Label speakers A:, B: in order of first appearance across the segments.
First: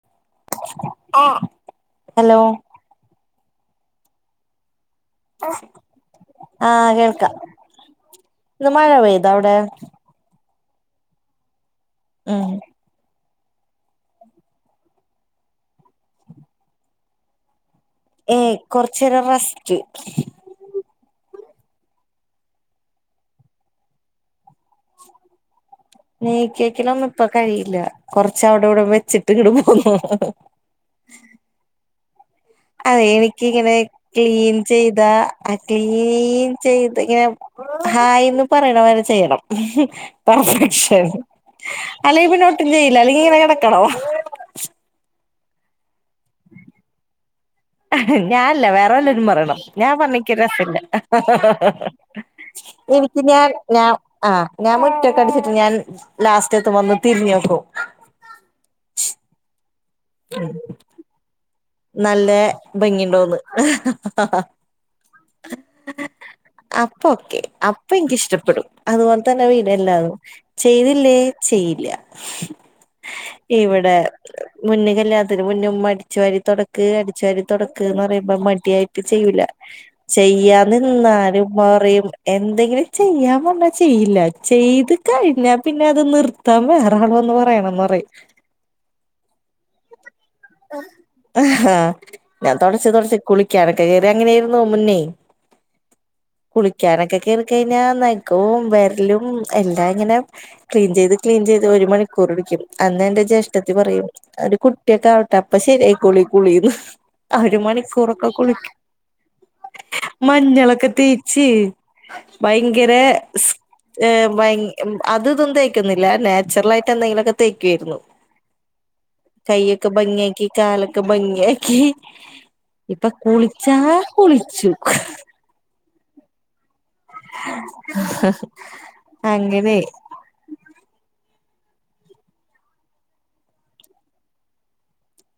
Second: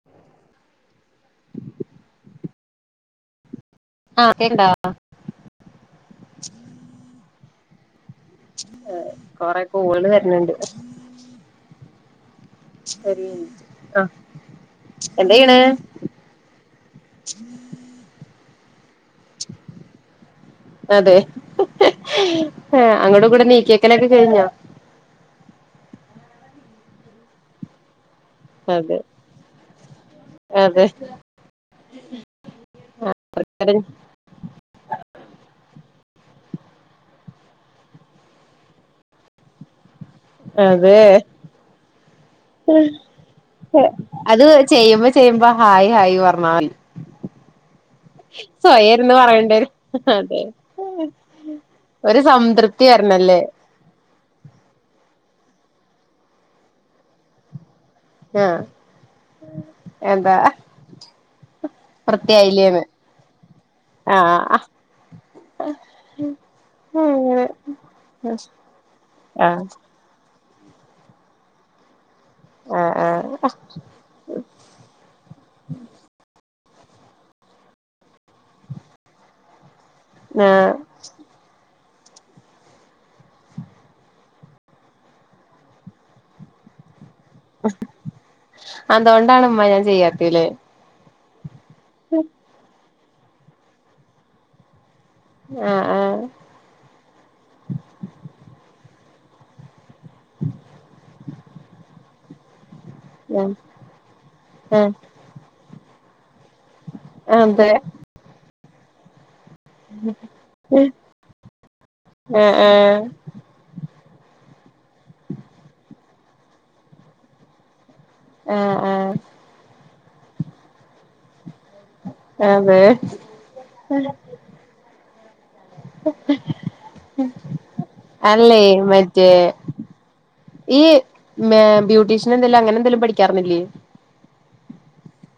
A: [inaudible]
B: Hello
A: ആകെണ്ട
B: ആ കേൾക്ക
A: ആ കൊറെ കോള് വര്ണ് ണ്ട്
B: ഉം
A: ശരി ആഹ് എന്തെയ്യ്ണ്
B: ഏ കൊർചേരം റസ്റ്റ്
A: അതെ അങ്ങട്ട് ഇങ്ങട്ടും നീക്കിയെക്കൊലൊക്കെ കഴിഞ്ഞോ
B: നീക്കെക്കലൊന്നും ഇപ്പ കഴിയില്ല കൊറച്ചവിടെ ഇവിടെ
A: അതെ
B: വെച്ചിട്ട് ഇങ്ങട്ട് പോന്നു
A: അതെ [inaudible]
B: അതെ എനിക്കിങ്ങനെ ക്ലീൻ ചെയ്താ ആ ക്ലീൻ ചെയ്ത് ഇങ്ങനെ ഹായ്ന്ന് പറയണ വരെ ചെയ്യണം
A: അതെ
B: പർഫെക്ഷൻ അല്ലെങ്കി പിന്നെ ഒട്ടും ചെയ്യില്ല അല്ലെങ്കി ഇങ്ങനെ കെടക്കണോ
A: അത് ചെയ്യുമ്പോ ചെയ്യുമ്പോ ഹായ് ഹായ് പറഞ്ഞാൽ
B: ഞാനല്ല വേറെ വല്ലരും പറയണം
A: പറയണ്ടേരും
B: ഞാൻ പറഞ്ഞിക്കരു
A: അതെ
B: രസല്ല
A: ഒരു സംതൃപ്തി
B: എനിക്ക്
A: വരണല്ലേ
B: ഞാൻ ഞാൻ ആഹ് ഞാൻ മുറ്റക്കെ അടിച്ചിട്ട് ഞാൻ ലാസ്റ്റതുമ്പോ വന്ന് തിരിഞ് നോക്കും
A: ആഹ് എന്താ
B: നല്ല
A: വൃത്തിയായില്ലേന്ന്
B: ഭംഗിണ്ടോന്ന്
A: ആഹ്
B: അപ്പൊ ഒക്കെ
A: അങ്ങനെ
B: അപ്പ എനിക്കിഷ്ടപ്പെടും അതുപോലെ തന്നെ
A: ആഹ്
B: വിഡിയോ എല്ലാതും ചെയ്തില്ലേ ചെയ്യില്ല
A: ആഹ് ആഹ്
B: ഇവിടെ മുന്ന് കല്യാണത്തിന് മുന്നേഉമ്മ അടിച്ചു വാരി തുടക്ക് അടിച്ചാരി തുടക്ക് ന്ന് പറയുമ്പോ മടിയായിട്ട് ചെയ്യൂല
A: ആഹ്
B: ചെയ്യാന്നി നിന്നാലും പറയും എന്തെങ്കിലും ചെയ്യാം പറ് ഞ്ഞാ ചെയ്യില്ല ചെയ്ത് കയ്ഞ്ഞാ പിന്നെ അത് നിർ ത്താൻ വേറാള് വന്ന് പറയണന്ന റിം
A: അതോണ്ടാണ് മ്മ ഞാൻ ചെയ്യാത്തേ ലെ
B: ആഹ് ഞാൻ തൊടച്ച് തൊട്ച്ച് കുളിക്കാനൊക്കെ കേറിയ അങ്ങനൊയിരുന്നു മുന്നേ
A: ആഹ് ആഹ്
B: കുളിക്കാനൊക്കെ കേറിക്കയ്ഞ്ഞാ നഖോം വെര്ലും എല്ലാം ഇങ്ങനെ ക്ലീൻ ചെയ്ത് ക്ലീൻ ചെയ്ത് ഒരു മണിക്കൂർടിക്കും അന്ന് എന്റെ
A: ആഹ്
B: ജ്യേഷ്ഠത്തി പറയും ഒരു
A: ആഹ്
B: കുട്ടിയൊക്കെ ആവട്ടെ അപ്പ ശരിയായിക്കോളും ഈ കുളീന്ന്
A: ആഹ്
B: ഒരു
A: അതെ
B: മണിക്കൂറൊക്കെ കുളിക്കും മഞ്ഞളൊക്കെ തേച്ച്
A: ആഹ്
B: ഭയങ്കര
A: ആഹ്
B: സ് ത് ബയ് അത് തൊന്നും തേക്ക്ന്നില്ല നാച്ചുറലായിട്ട് എന്തെങ്കിലൊക്കെ തേക്കൊയ്ര്ന്നു
A: ആഹ് ആഹ്
B: കയ്യൊക്കെ ഭംഗിയാക്കി കാലൊക്കെ ഭംഗിയാക്കി
A: അതെ
B: ഇപ്പ കുളിച്ചാ കുളിച്ചു
A: [unintelligible] അല്ലേ മറ്റേ
B: അങ്ങനേയ്
A: ഈ മെ ബ്യൂട്ടീഷ്യൻ എന്തേലും അങ്ങനെ എന്തെലും പഠിക്കാറ്ന്നില്ലേ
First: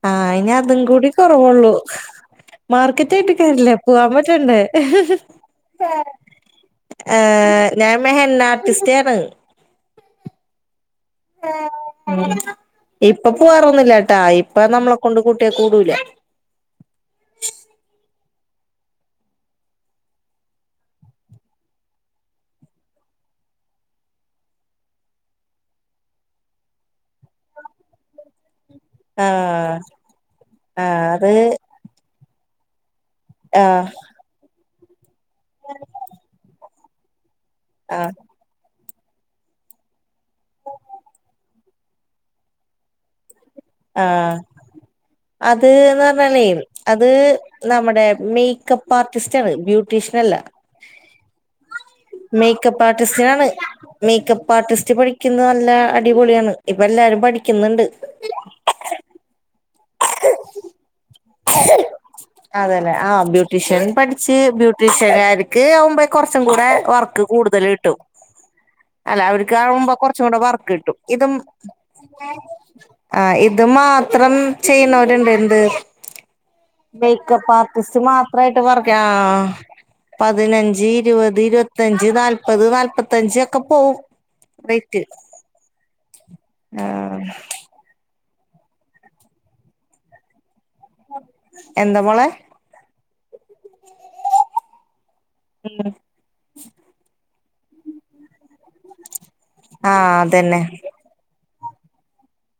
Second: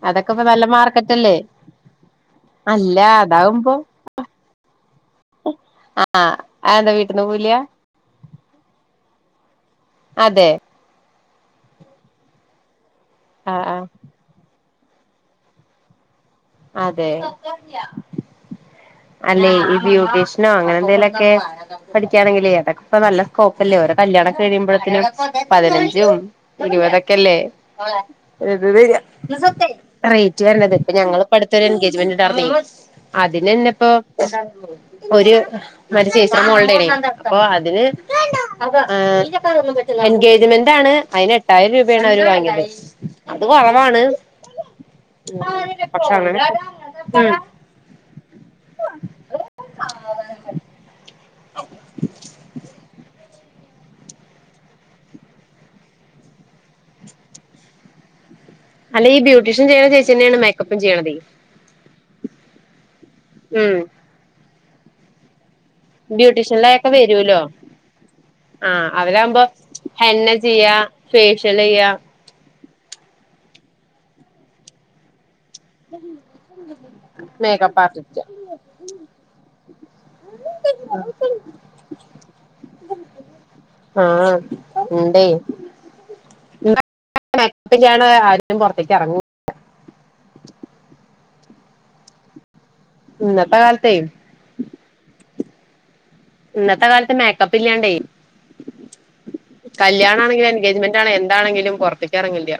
B: ആഹ്
A: ഇപ്പ നല്ല
B: അയ്ഞതും കൂടി
A: മാർക്കറ്റ് അല്ലേ
B: കൊറവൊള്ളൂ
A: അല്ല
B: മാർക്കറ്റ് ആയിട്ട്
A: അതാവുമ്പോ
B: കാര്യല്ല. പോവാം പറ്റണ്ടേ
A: ആഹ് ആഹ് ന്താ വീട്ടീന്ന് പോല്ല്യ
B: ഞാ മെ ഹെന്ന ആർട്ടിസ്റ്റാണ്
A: അതെ
B: ഇപ്പൊ
A: ആഹ് ആഹ്
B: പോവാറൊന്നുല്ല ട്ടാ ഇപ്പ നമ്മളെ കൊണ്ട് കൂട്ടിയ കൂടൂല
A: അതെ അല്ലെ ഇ ബ്യൂട്ടീഷ്നോ അങ്ങനെ എന്തെലൊക്കെ പഠിക്ക്യാണെങ്കില് അതൊക്കെപ്പ നല്ല സ്കോപ്പല്ലേ ഓരോ കല്യാണക്കെ കഴിയുമ്പോഴ്ത്തിനും പതിനഞ്ചും ഇരുപതൊക്കെല്ലേ
B: ആഹ്
A: [unintelligible] റേറ്റ് വര്ണത് ഇപ്പ
B: ആഹ്
A: ഞങ്ങള്
B: അത്
A: എൻഗജ്മെന്റ് ണ്ടാർന്നെ
B: ആഹ്
A: അതിനെന്നെപ്പോ ഒര് [unintelligible] ചേച്ചിടെ മോൾടെ ആണേ അപ്പൊ അതിന്
B: ആഹ്
A: ഏഹ് എൻഗേജ്മെന്റ് ആണ് അയ് ന് എട്ടായിരം രൂപേണ് അവര് വാങ്ങി യത് അത് കൊറവാണ്
B: ആഹ്
A: ഉം പക്ഷെ അങ്ങനെ ഉം
B: നമ്മ്ടെ മേക്കപ്പ് ആർട്ടിസ്റ്റാണ് ബ്യൂട്ടീഷ്യൻ അല്ല മേക്കപ്പാർട്ടിസ്റ്റ്നാണ് മേക്കപ്പ് ആർട്ടിസ്റ്റ് പഠിക്ക്ന്നെ നല്ല അടിപൊളിയാണ് ഇപ്പ എല്ലാരും പഠിക്ക്ന്ന്ണ്ട്
A: അല്ല ഈ ബ്യൂട്ടീഷ്യൻ ചെയ്യ്ണ ചേ
B: അതെ ലെ ആഹ്
A: ഉം
B: ബ്യൂട്ടീഷ്യൻ പട്‌ച്ച് ബ്യൂ ട്ട് ചെലേർക്ക് ആവ്മ്പേയ് കൊറ്ച്ചും കൂടെ
A: ബ്യൂട്ടീഷ്യനിലൊക്കെ
B: വർക്ക്
A: വരൂലോ
B: കൂടുതൽ കിട്ടും
A: ആഹ്
B: അല്ല
A: അവരാകുമ്പോ
B: അവര് ക്കാവുമ്പോ
A: ഹെന്ന
B: കൊറ്ച്ചൂടെ
A: ചെയ്യാ
B: വർക്കിട്ടും ഇതും
A: ഫേഷ്യൽ ചെയ്യാ
B: ആഹ് ഇത് മാത്രം ചെയ്യുന്നോര്ണ്ട് എന്ത്
A: ഉ
B: മേക്കപ്പ് ആർട്ടിസ്റ്റ് മാത്രായിട്ട് വർ കെ ആഹ് പതിനഞ്ച് ഇര്പത് ഇര് പ ത്തഞ്ച് നാല്പത് നാല്പത്തഞ്ച് ഒക്കെ പോവും
A: ഉം ണ്ടെ
B: ആഹ്
A: പ്പ്ല്ല്യാടെ ആരേലും പൊറ്ത്തേക്ക് എറ ങ്ങൂ
B: എന്ത മോളെ
A: ഇന്നത്തെ കാലത്തേ
B: ഉം
A: ഇന്നത്തെ കാലത്ത് മേക്കപ്പ് ഇല്ലാണ്ടേ
B: ആ
A: കല്യാണാണെങ്കിലും
B: അതന്നെ
A: എൻഗേജ്മെന്റ് ആണെ എന്താണെങ്കിലും പൊറ്ത്ത്ക്ക് എറങ്ങില്ല്യാ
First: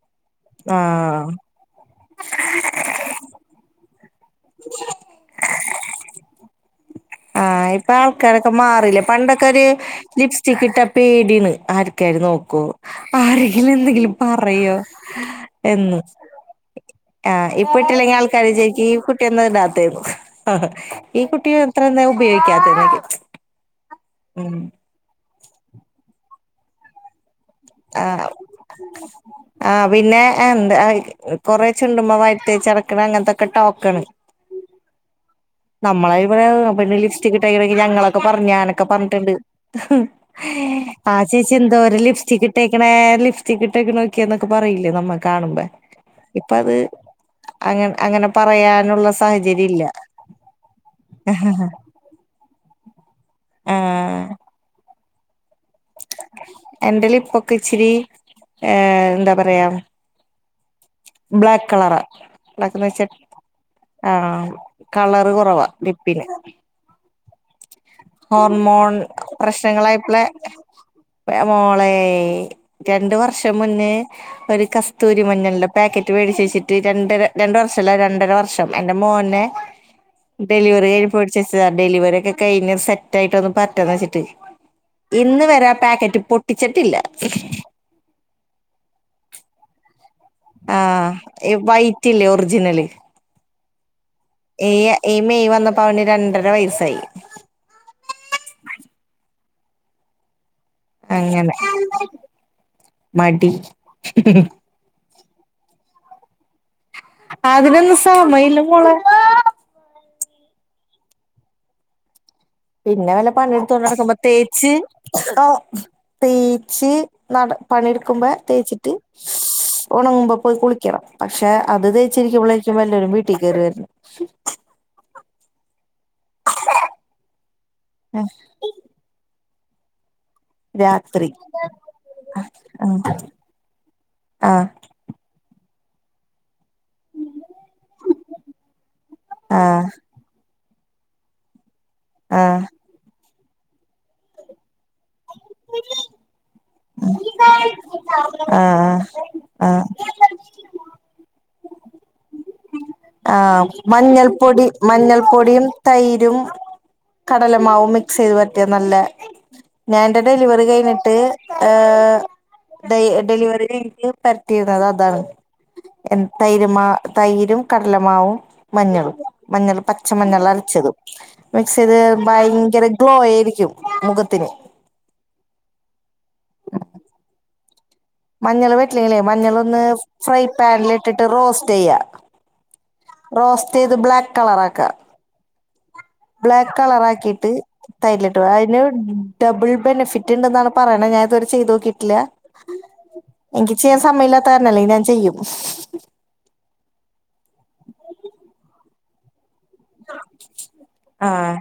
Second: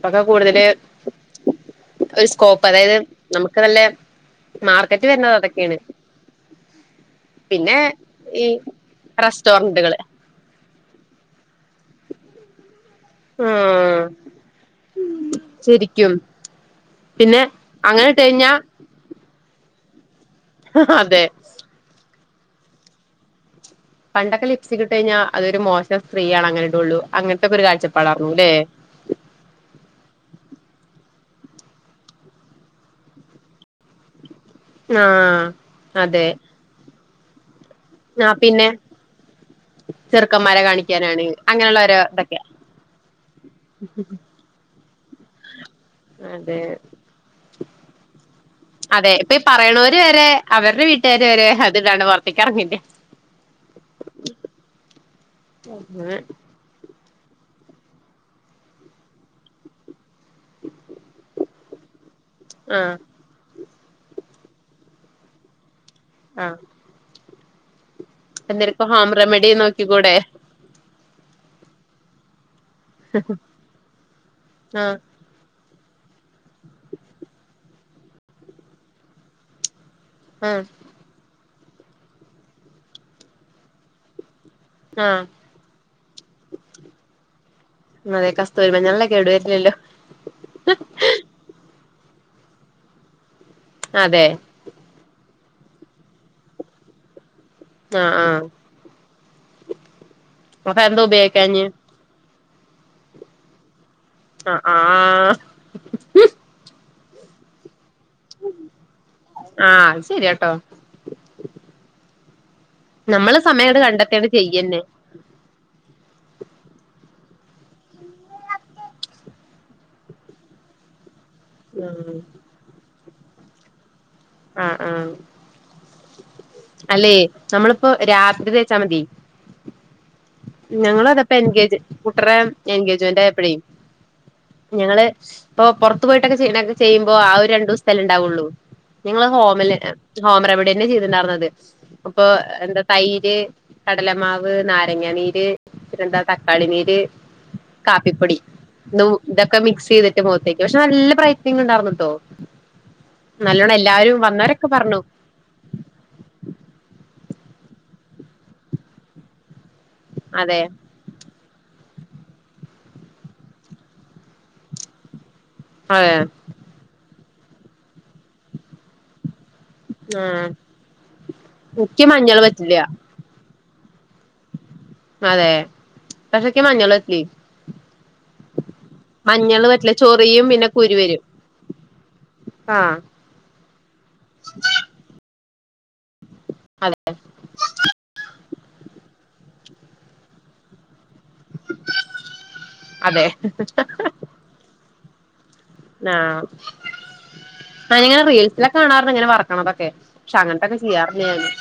A: പ്പൊക്കെ കൂടുതല്
B: ആ
A: ഒരു സ്കോപ്പ് അതായത് നമുക്ക് നല്ലെ മാർക്കറ്റ് വരന്നത് അതൊക്കെയാണ്
B: ആഹ്
A: പിന്നെ
B: ഇപ്പൊ
A: ഈ
B: ആൾക്കാരൊക്കെ മാറിലെ പണ്ടൊക്കെ ഒരു
A: റെസ്റ്റോറന്റുകള്
B: ലിപ്‌സി ക്ക് ഇട്ട പേടീണ് ആർക്കാര് നോക്കോ ആരെങ്കിലും
A: ആഹ്
B: എന്തെങ്കിലും പറയോ എന്ന്
A: ശരിക്കും പിന്നെ
B: ആഹ് ഇപ്പ
A: അങ്ങനെ
B: ഇട്ടില്ലെങ്കിൽ
A: ഇട്ട്
B: ആൾക്കാര്
A: കഴിഞ്ഞാ
B: ചോയിക്കും ഈ കു ട്ടി എന്നടാത്തെന്ന് ഈ
A: അതെ
B: കുട്ടി മാത്രംഎന്ത ഉപയോഗിക്കാത്തന്നൊക്കെ
A: പണ്ടൊക്കെ ലിപ്സിറ്റിക്കിട്ടഴിഞ്ഞ അതൊരു മോശംസ്ത്രീയാണ് അങ്ങനേടുള്ളു അങ്ങനെ ഒരു
B: ആഹ്
A: കാഴ്ചപ്പാടാർന്നുല്ലേ
B: ആഹ് പിന്നെ എന്താ കൊറെ ചുണ്ടുമ്മേ വാരിത്തേച്ചിടക്കണ അങ്ങനത്തൊക്കെ ടോക്കണ്
A: ആഹ്
B: നമ്മള
A: അതെ
B: പറയാ പിന്നെ ലിപ് റ്റികിട്ടെങ്കിൽ ഞങ്ങളൊക്കെ
A: ആഹ്
B: പറഞ്ഞാ
A: പിന്നെ
B: നാനൊക്കെ പറഞ്ഞട്ടുണ്ട്
A: ചെറുക്കന്മാരെ
B: ആഹ്
A: കാണിക്കാനാണ്
B: ചേച്ചി
A: അങ്ങനെയുള്ള ഓരോ
B: എന്തോരം
A: ഇതൊക്കെ
B: ലിപ്സ്റ്റിക് ഇട്ടക്കണ ലിഫ്റ്റിക് ഇട്ടക്കെ നോക്കിയന്നൊക്കെ പറയില്ലേ നമ്മൾ കാണുമ്പോ ഇപ്പ
A: അതെ
B: അത് അങ്ങെനെ അങ്ങനെ പറയാ
A: അതെ ഇപ്പൊ ഈ പറയണവര് വരെ അവരുടെ വീട്ടുകാര് വരെ അത്ടാണ്ട് പൊർത്തേക്ക് ഇറങ്ങീല
B: ആഹ്
A: അങ്ങനെ
B: എന്റെ ലിപൊക്ക ഇച്ചിരി ഏഹ് എന്താ പറയാ ബ്ലാക്ക് കളറ ബ്ലാക്ക്
A: ആഹ്
B: വച്ച ആഹ് കളറ് കുറവാ ലിപിന്
A: ആഹ് എന്തേലൊക്കെ
B: ഹോർമോൺ
A: ഹോം റെമഡി നോക്കിക്കൂടെ
B: പ്രശ്നങ്ങളായിപ്പോളെ മോളെ രണ്ട് വർഷം മുന്നേ ഒരു
A: ആഹ്
B: കസ്തൂരി മഞ്ഞൾന്റെ പാക്കറ്റ് മേടിച്ച വച്ചിട്ട് രണ്ടര രണ്ട് വർഷല്ല രണ്ടര വർഷം എന്റെ മോനെ
A: ആഹ്
B: ഡെലിവറി കഴിഞ്ഞു പൊടിച്ചെച്ചതാ ഡെലിവറി ഒക്കെ കഴിഞ്ഞ സെറ്റ് ആയിട്ടൊന്ന് പറ്റാന്ന് വെച്ചിട്ട്
A: ആഹ്
B: ഇന്ന് വരാ പാക്കറ്റ് പൊട്ടിച്ചിട്ടില്ല
A: അതെ കസ്തൂരിമഞ്ഞളിന് കേട് വരില്ലല്ലോ
B: ആഹ് വൈറ്റ് ഇല്ലേ ഒറിജിനല്
A: അതെ
B: ഈ ഈ മെയ് വന്നപ്പോ അവന് രണ്ടര വയസായി
A: ആഹ് ആഹ് അപ്പൊ എന്താ
B: അങ്ങനെ
A: ഉപയോഗിക്കാഞ്ഞ്
B: മടി
A: ആഹ് ആഹ്
B: അതിനൊന്നും സമയല്ല മോള
A: ആഹ് ശരിയാട്ടോ
B: പിന്നെ വല്ല
A: നമ്മള്
B: പണി
A: സമയങ്ങട്
B: എടുത്തൊണ്ടടക്കുമ്പോ
A: കണ്ടെത്തിയങ്ങട്
B: തേച്ച്
A: ചെയ്യന്നെ
B: ഓഹ് തേച്ച് നട പണെടുക്കുമ്പോ തേച്ചിട്ട് ഉണങ്ങുമ്പോ പോയി കുളിക് ക്ക്ണം പക്ഷെ അത് തേച്ചിരിക്കുമ്പോളാരിക്കും വല്ലരും വീട്ടിൽ കയറിരുന്നെ
A: ആഹ് ആഹ് അല്ലേ നമ്മളപ്പൊ രാത്രി തേച്ചാ മതി ഞങ്ങള
B: രാത്രി
A: അതപ്പ എൻഗേജ് കുട്ടറ
B: ആഹ്
A: എൻഗേജ്മെന്റ് ആയപ്പഴെ
B: ആഹ്
A: ഞങ്ങള് ഇപ്പൊ പുറത്തു പോയിട്ടൊക്കെ ചെയണക്കെ ചെയ്യുമ്പോ ആ ഒരു രണ്ടുസലേ ഉണ്ടാവുള്ളൂ നിങ്ങള് ഹോമില്
B: ആഹ്
A: ഹോം റെമഡി തന്നെ ചെയ്തിട്ടണ്ടായിരുന്നത് അപ്പൊ എന്താ തൈര് കടലമാവ് നാരങ്ങ നീര് പിന്നെന്താ തക്കാളി നീര് കാപ്പിപ്പൊടി
B: ആഹ് ആഹ്
A: ഇതൊക്കെ
B: ആഹ്
A: മിക്സ് ചെയ്തിട്ട് ട്ട് മുഖത്തേക്ക് പക്ഷെ നല്ല ബ്രയിറ്റനിങ് ഉണ്ടായിർന്നട്ടോ
B: ആഹ് മഞ്ഞൾപ്പൊടി
A: പറഞ്ഞു
B: മഞ്ഞൾ പ്പൊടിയും തൈരും കടലമാവവും മിക്സ് ചെയ്ത് പരട്ടിയ നല്ല ഞാനെന്റെ
A: അതെ
B: ഡെലിവറി കഴിഞ്ഞിട്ട് ഏഹ് ഡെ ഡെലിവറി കഴിഞ്ഞിട്ട് പരട്ടിയത് അതാണ്
A: അതെ
B: എ തൈര്മാ തൈരും കടലമാവും മഞ്ഞളും മഞ്ഞൾ പച്ച
A: ആ
B: മഞ്ഞളരച്ചതും മിക്സ് ചെയ്താ
A: എനിക്ക് മഞ്ഞള് പറ്റില്ല
B: ഭയങ്കര ഗ്ലോ ആയിരിക്കും മുഖത്തിന്
A: അതെ പക്ഷേക്ക് മഞ്ഞള് [unintelligible]
B: മഞ്ഞള് പറ്റില്ലേലെ
A: മഞ്ഞള്
B: മഞ്ഞളോന്ന്
A: പറ്റില്ല
B: ഫ്രൈ
A: ചൊറിയും പിന്നെ കുരു വരും
B: പാനിലിട്ടിട്ട് റോസ്റ്റെയ്യാ
A: ആഹ്
B: റോസ്റ്റൈയ്ത് ബ്ലാക്ക് കളറാക്കാ ബ്ലാക്ക്
A: അതെ
B: കളറാക്കീട്ട് തൈരിലിട്ട് അതിന് ഡബിൾ ബെനിഫിറ്റ് ഉണ്ടെന്നാണ് പറയണേ ഞാൻ ഇതുവരെ ചെയ്തോക്കിട്ടില്ല
A: അതെ
B: എനിക്ക് ചെയ്യാൻ സമയല്ലാത്ത കരണാ ല്ലേൽ ഞാൻ ചെയ്യും
A: ആഹ് ഞാനിങ്ങനെ റീൽസിലൊക്കെ കാണാറുണ്ട് ഇങ്ങനെ വർ ണതൊക്കെ പക്ഷെ അങ്ങൻത്തോക്കെ ചെയ്യാറില്ല ഞാന്
B: ആഹ്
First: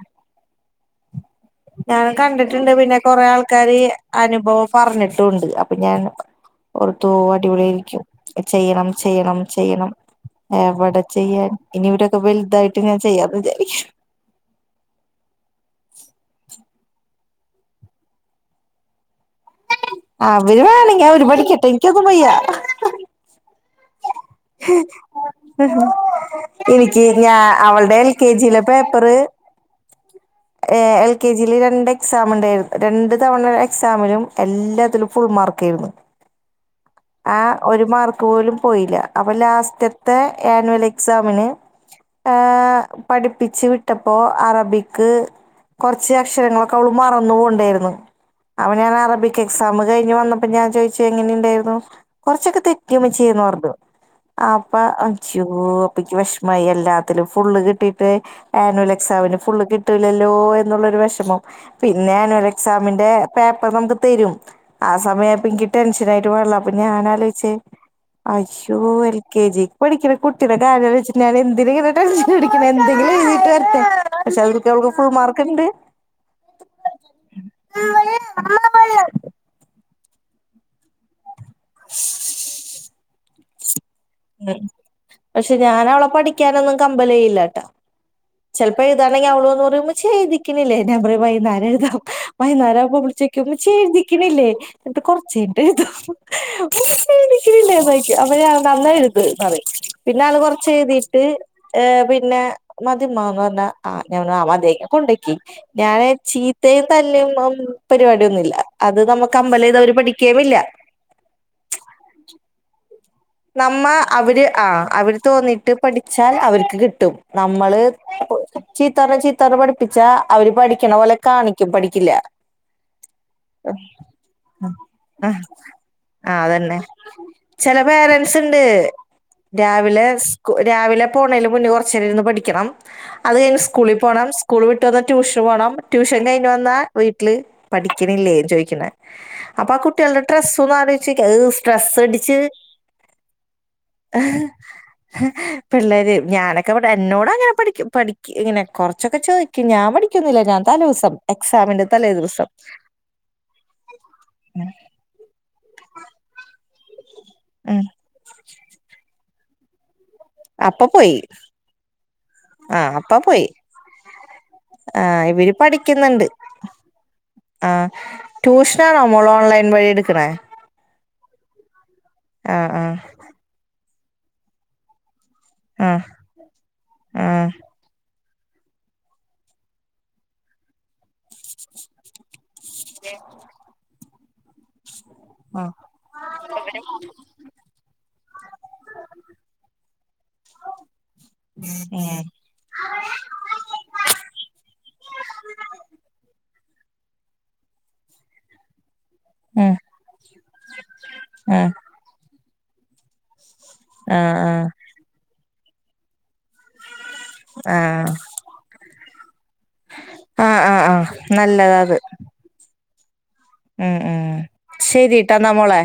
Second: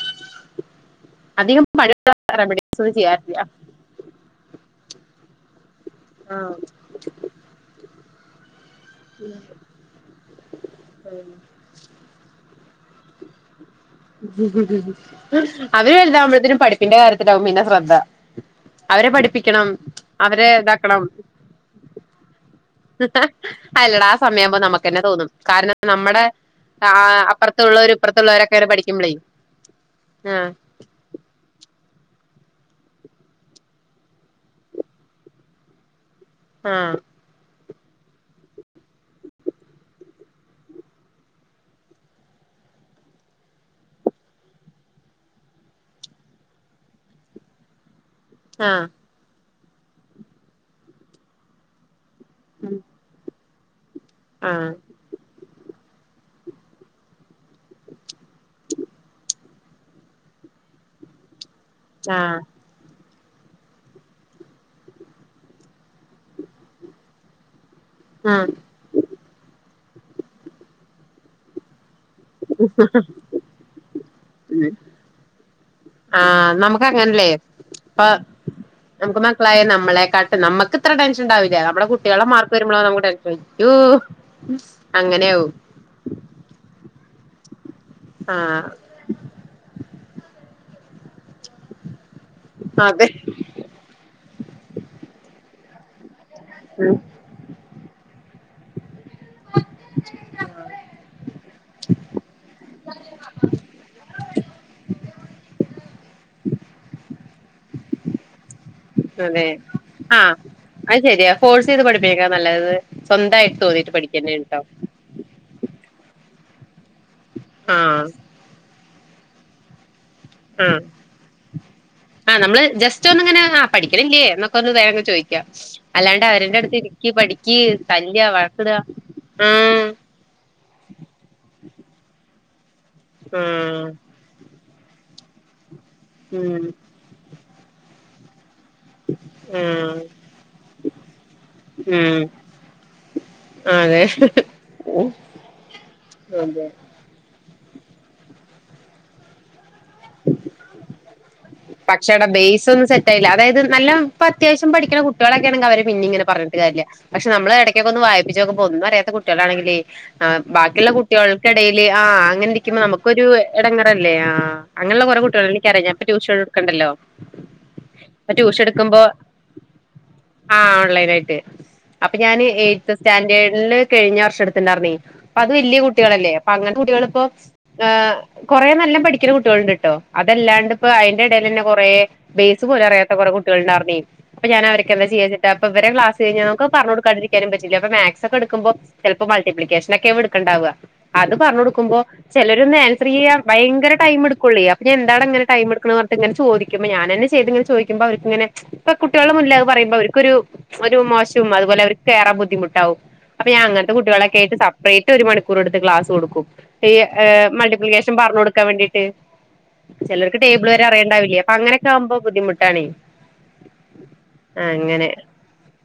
A: അധികം
B: ഞാൻ
A: പഴയ
B: കണ്ടിട്ടുണ്ട്
A: റെമഡീസ് ഒന്നും
B: പിന്നെ കൊറെ
A: ചെയ്യാറില്ല
B: ആൾക്കാര് അനുഭവം പറഞ്ഞിട്ടുംണ്ട് അപ്പൊ ഞാൻ
A: ആഹ്
B: പുറത്തുപോവാ അടിപൊളിയായിരിക്കും ചെയ്യണം ചെയ്യണം ചെയ്യണം എവടെ ചെയ്യാൻ ഇനി ഇവരൊക്കെ വൽതായിട്ട് ഞാൻ ചെയ്യാന്ന് വിചാരിക്കിണ്
A: അവര് വലുതാവുമ്പഴ്തേനും പഠിപ്പിന്റെ കാര്യത്തിലാകും പിന്നെ ശ്രദ്ധ അവരെ പഠിപ്പിക്കണം അവരെ
B: അവര്
A: ഇതാക്കണം
B: വേണങ്കി അവര് പടിക്കട്ടെ എനിക്കൊന്നും വയ്യ
A: അല്ലടാ ആ സമയം ആവുംമ്പോ നമുക്കെന്നെ തോന്നും കാരണം നമ്മുടെ അപ്പറത്തുല്ലോരും ഇപ്പുറത്തുള്ളോരൊക്കെെ പഠ
B: കൊറേ എൽ കെ ജില് രണ്ട് എക്സാം ഉണ്ടെരുന്നു രണ്ട് തവണ എക്സാമിലും എല്ലാത്തിലും ഫുൾ മാർക്കേരുന്നു
A: ആഹ്
B: ആഹ് ഒരു മാർക്ക് പോലും പോയില്ല അപ്പൊ ലാസ്റ്റത്തെ ആനുവൽ എക്സാമിന് ആഹ് പഠിപ്പിച്ച് വിട്ടപ്പോ അറബിക്ക് കുറച്ച് അക്ഷരങ്ങളൊക്കെ അവള് മറന്നു പോണ്ടെരുന്നു അവ
A: ആഹ്
B: ഞാനാ അറബിക് എക്സാം കഴിഞ്ഞ് വന്നപ്പോ ഞാൻ ചോയ്ച്ചു എങ്ങനെണ്ടേരുന്നു കുറച്ചൊക്കെ തെറ്റി മ്മച്ചിയെ പറഞ്ഞു
A: ആഹ്
B: അപ്പോ അയ്ച്യോ അപ്പക്ക് വിഷമമായി എല്ലാത്തിലും ഫുള്ള് കിട്ടിട്ട് ട്ട് ആനുവലെക്സാമിന് ഫുള് കിട്ടൂലാല്ലോ എന്നുള്ളോരു വെഷമം പിന്നെ
A: ആഹ്
B: ആനുവല് എക്സാമിന്റെ പേപ്പർ നമുക്ക് തരും ആ സമയായൊപ്പോ എനിക്ക് ടെൻഷനായിട്ട് പാടില്ല അപ്പൊ ഞാൻ ആലോയ്ച്ചേ
A: ആഹ്
B: അജ്ജോ എൽ കെ ജിക്ക് പഠിക്കുന്ന കുട്ടിടെ കാര്യ വെച്ചിട്ട് ഞാനെന്തിനാങ്ങനെ ടെൻഷൻ അടിക്കണേ എന്തേങ്കിലും എഴുതിയിട്ട് വരട്ടെ പക്ഷെ അതിൽ
A: ഉം
B: അവൾക്ക് ഫുൾ മാർക്കുണ്ട്
A: ആഹ് നമക്ക് അങ്ങനെയല്ലേ പ്പോ നമുക്ക് ലയ നമ്മളെ കാട്ട് നമക്ക്ത്ര ടെൻഷൻ ഉണ്ടാവൂല്ല നമ്മുടെ കുട്ട്യാളെ മാർക്ക് വരുമ്പോള നമുക്ക് ടെൻഷൻ യൊ
B: ഉ പക്ഷെ ഞാൻ അവളെ പഠിക്കാനൊന്നും കമ്പലേയ്യില്ലാട്ടാ
A: ആഹ്
B: ചെലപ്പോ എയ്താണ്ടെങ്കി അവള് വന്ന് പറയും മ്മച്ചിയേ എയ്തിക്കുന്നില്ലേ ഞാൻ പറയും വൈന്നേരം എഴുതാ വൈന്നരാവുമ്പോ
A: അതെ
B: പിടിച്ച് മ്മച്ചിയെ എഴുതിക്കിണില്ലേ നമ്മക്ക് കുറച്ചു കഴിഞ്ഞിട്ട് എഴുതാം [inaudible]
A: ഉം
B: ക്കിനില്ലേ ന്നോയ്ക്കും അവര് നന്നായി എഴു ത് പറയും പിന്നെ ആൾ കൊറച്ച് എഴുതിട്ട് ഏ പിന്നെ മതിമ്മാ പറഞ്ഞാ ആ ഞാൻ പറഞ്ഞ മതിയെങ്കി കൊണ്ടെക്കി ഞാൻ ചീത്തയും തല്ല് തല്ല് പരിപാടിയൊന്നുമില്ല അത് നമ്മള്
A: അതെ
B: കമ്പല്ല് ചെയ്താൽ അവരെ
A: ആഹ്
B: പഠിക്കുകയും ഇല്ല
A: അത് ശരിയാ ഫോഴ്സ് ചെയ്ത് പഠിപ്പിക്കേക്കാ നല്ലത് സ്വന്തമായിട്ട് തോന്നീട്ട് പഠിക്കന്നേ കേട്ടോ
B: അവർക്ക് തോന്നിട്ട് പഠിച്ചാൽ അവർക്ക് കിട്ടും നമ്മള്
A: ആഹ്
B: ചീത്ത പറഞ്ഞ ചീ ചീത്തർഞ്ഞ് പഠിപ്പിച്ചാ അവര്
A: ആഹ്
B: പഠിക്കണ പോലെ കാണിക്കും പഠിക്കില്ല
A: ആഹ് ന്ന് വേഗം
B: ആ
A: ചോയ്ക്കാം അല്ലാണ്ട് അവര്ന്റെ അടുത്ത് ഇരിക്കി പഠിക്ക് തല്ല്ക
B: പേരന്റ്സ് ണ്ട്
A: വഴക്കിടുക ആഹ്
B: രാവിലെ സ് രാവിലെ പോണേന് മുന്നേ കുറച്ചേരിരുന്ന് പഠിക്കണം അത് കയിഞ്ഞു സ്
A: ആഹ്
B: സ്കൂളിൽ പോണം സ്കൂൾ വിട്ട് വന്ന ട്യൂഷൻ പോകണം ട്യൂഷൻ കഴിഞ്ഞു
A: ഉം
B: വന്ന വീട്ടില് പഠിക്ക്ണില്ലേ ചോയ്ക്ക്ണ്. അപ്പ ആ
A: ആഹ്
B: കുട്ടിയള്ടെ ട്രസ്സൊന്നാലോയ് ചോക്കിയ ഏ് സ്ട്രെസ്സ്
A: ഉം
B: അടിച്ച്
A: അതെ
B: [unintelligible] പിള്ളേര്
A: അതെ
B: ഞാനൊക്കെവടെ ന്നോട അങ്ങനെ പഠിക്ക് പഠിക്ക്ങ്ങനെ കുറച്ചൊക്കെ ചോയ്ക്കും ഞാൻ പഠിക്കൊന്നില്ല ഞാൻ തലേദിവസം എക്സാമ്ന്റെ
A: പക്ഷെ അവിടെ
B: തലേദിവസം
A: ബേസ് ഒന്നും സെറ്റ് അതായത് നല്ല പ്പത്യാവശ്യം പഠിക്ക്ണ കുട്ടിയളൊക്കെണെങ്കി അവരെ പിന്നിം ഇങ്ങനെ പറഞ്ഞിട്ട് കാര്യമില്ല പക്ഷെ നമ്മൾ
B: ഉം
A: ഇടക്കൊക്കെ ഒന്ന് വായിപ്പിച്ചോക്കുമ്പോ ഒന്നും അറിയാത്ത കുട്ടിയളാണെങ്കിലേ ആ
B: അപ്പൊ
A: ബാക്കിയുള്ള
B: പോയി
A: കുട്ടിയൾക്കെടെയിൽ ആഹ് അങ്ങനെ
B: ആ
A: ഇരിക്കുമ്പോ
B: അപ്പൊ
A: നമുക്കൊരു
B: പോയി
A: ഇടങ്ങറല്ലേ ആഹ്
B: ആ
A: അങ്ങനെള്ള കൊറെ കുട്ടികളെ
B: ഇവര്
A: എനിക്കറിയാം ഞാനിപ്പോൾ
B: പഠിക്കുന്നുണ്ട്
A: ട്യൂഷൻ എടുക്കുന്നുണ്ടല്ലോ
B: ആ
A: ഇപ്പോൾ ട്യൂഷൻ
B: ട്യൂഷനാണോ
A: എടുക്കുമ്പോൾ
B: മോള് ഓൺലൈൻ വഴി എടുക്കണേ
A: ആഹ് ഓൺലൈനായിട്ട് അപ്പോൾ ഞാൻ ഈ
B: ആ ആ
A: എട്ട് സ്റ്റാൻഡേർഡിൽ കഴിഞ്ഞ വർഷ ഇട്ത്ത്ണ്ടാര്ന്നേ അപ്പ അത് വല്യ
B: ആ
A: കുട്ടിയളല്ലേ അപ്പ അങ്ങനെ കുട്ടിയളിപ്പൊ
B: ആ
A: ആഹ് കൊറെ നല്ല പഠിക്ക്ന്ന കുട്ടിയള്ണ്ട്ട്ടോ അതല്ലാണ്ട്പ്പോ അയ്ന്റെഡെലെന്നെ കൊറെ വേ അതുപോലും അറിയാത്ത കൊറേ കുട്ടികൾണ്ടായിര്ന്നേ അപ്പ ഞാൻ അവർക്കെന്താ ചെയ്യാ
B: ആ
A: ചെയ്തപ്പോ വരെ ക്ലാസ് കഴിഞ്ഞാ നമക്ക്‌ പറഞ്ഞോട്ക്കാതിരിക്കാനും പറ്റില്ല അപ്പ മാത്സ് ഒക്ക എടുക്കുമ്പോ ചെലപ്പോ മൾട്ടിപ്ലിക്കേഷൻ ഒക്കെ ആവും ഇടുക്ണ്ടാവ അത് പറഞ്ഞോട്ക്കുമ്പോ
B: ഉം
A: ചെലരോന്നും ആൻസർ ചെയ്യാൻ ഭയങ്കര ടൈം എടുക്കുള്ളേ അപ്പ ന്താടാ ഇങ്ങനെ ടൈം എടുക്കണ ട്ട് ങ്ങനെ ചോദിക്കുമ്പോ ഞാനെന്നെ ങ്ങനെ ചോദിക്കുമ്പോൾ അവർക്ക് ങ്ങനെ ഇപ്പൊ കുട്ടിയളെ മുന്നില് അത്
B: ഉം
A: പറയുമ്പോ അവർക്കൊരു ഒരു മോശും
B: ഉം, ആ
A: അതുപോലെ അവർ കേറാൻ ബുദ്ധിമുട്ടാവും അപ്പ ഞാ അങ്ങനത്തെ
B: ആ
A: കുട്ടികളക്കായിട്ട് സപ്രേറ്റ് ഒരു മണിക്കൂർടുത്ത്ക്ലാസ്ടുക്കും. ഏഹ്
B: ആ
A: മൾട്ടിപ്ലിക്കേഷൻ പർഞ്ഞോട്ക്കാൻ വേണ്ടിട്ട് ചെലർക്ക്
B: ആ
A: ടേബിൾ
B: ആ ആ
A: അറയണ്ടാവില്ല പ്പ അങ്ങനൊക്കാ
B: നല്ലതാത്
A: വുമ്പോ ബുദ്ധിമുട്ടാണെ
B: ഉം ഉം
A: അങ്ങനെ
B: ശരിട്ടാ എന്നാ മോളെ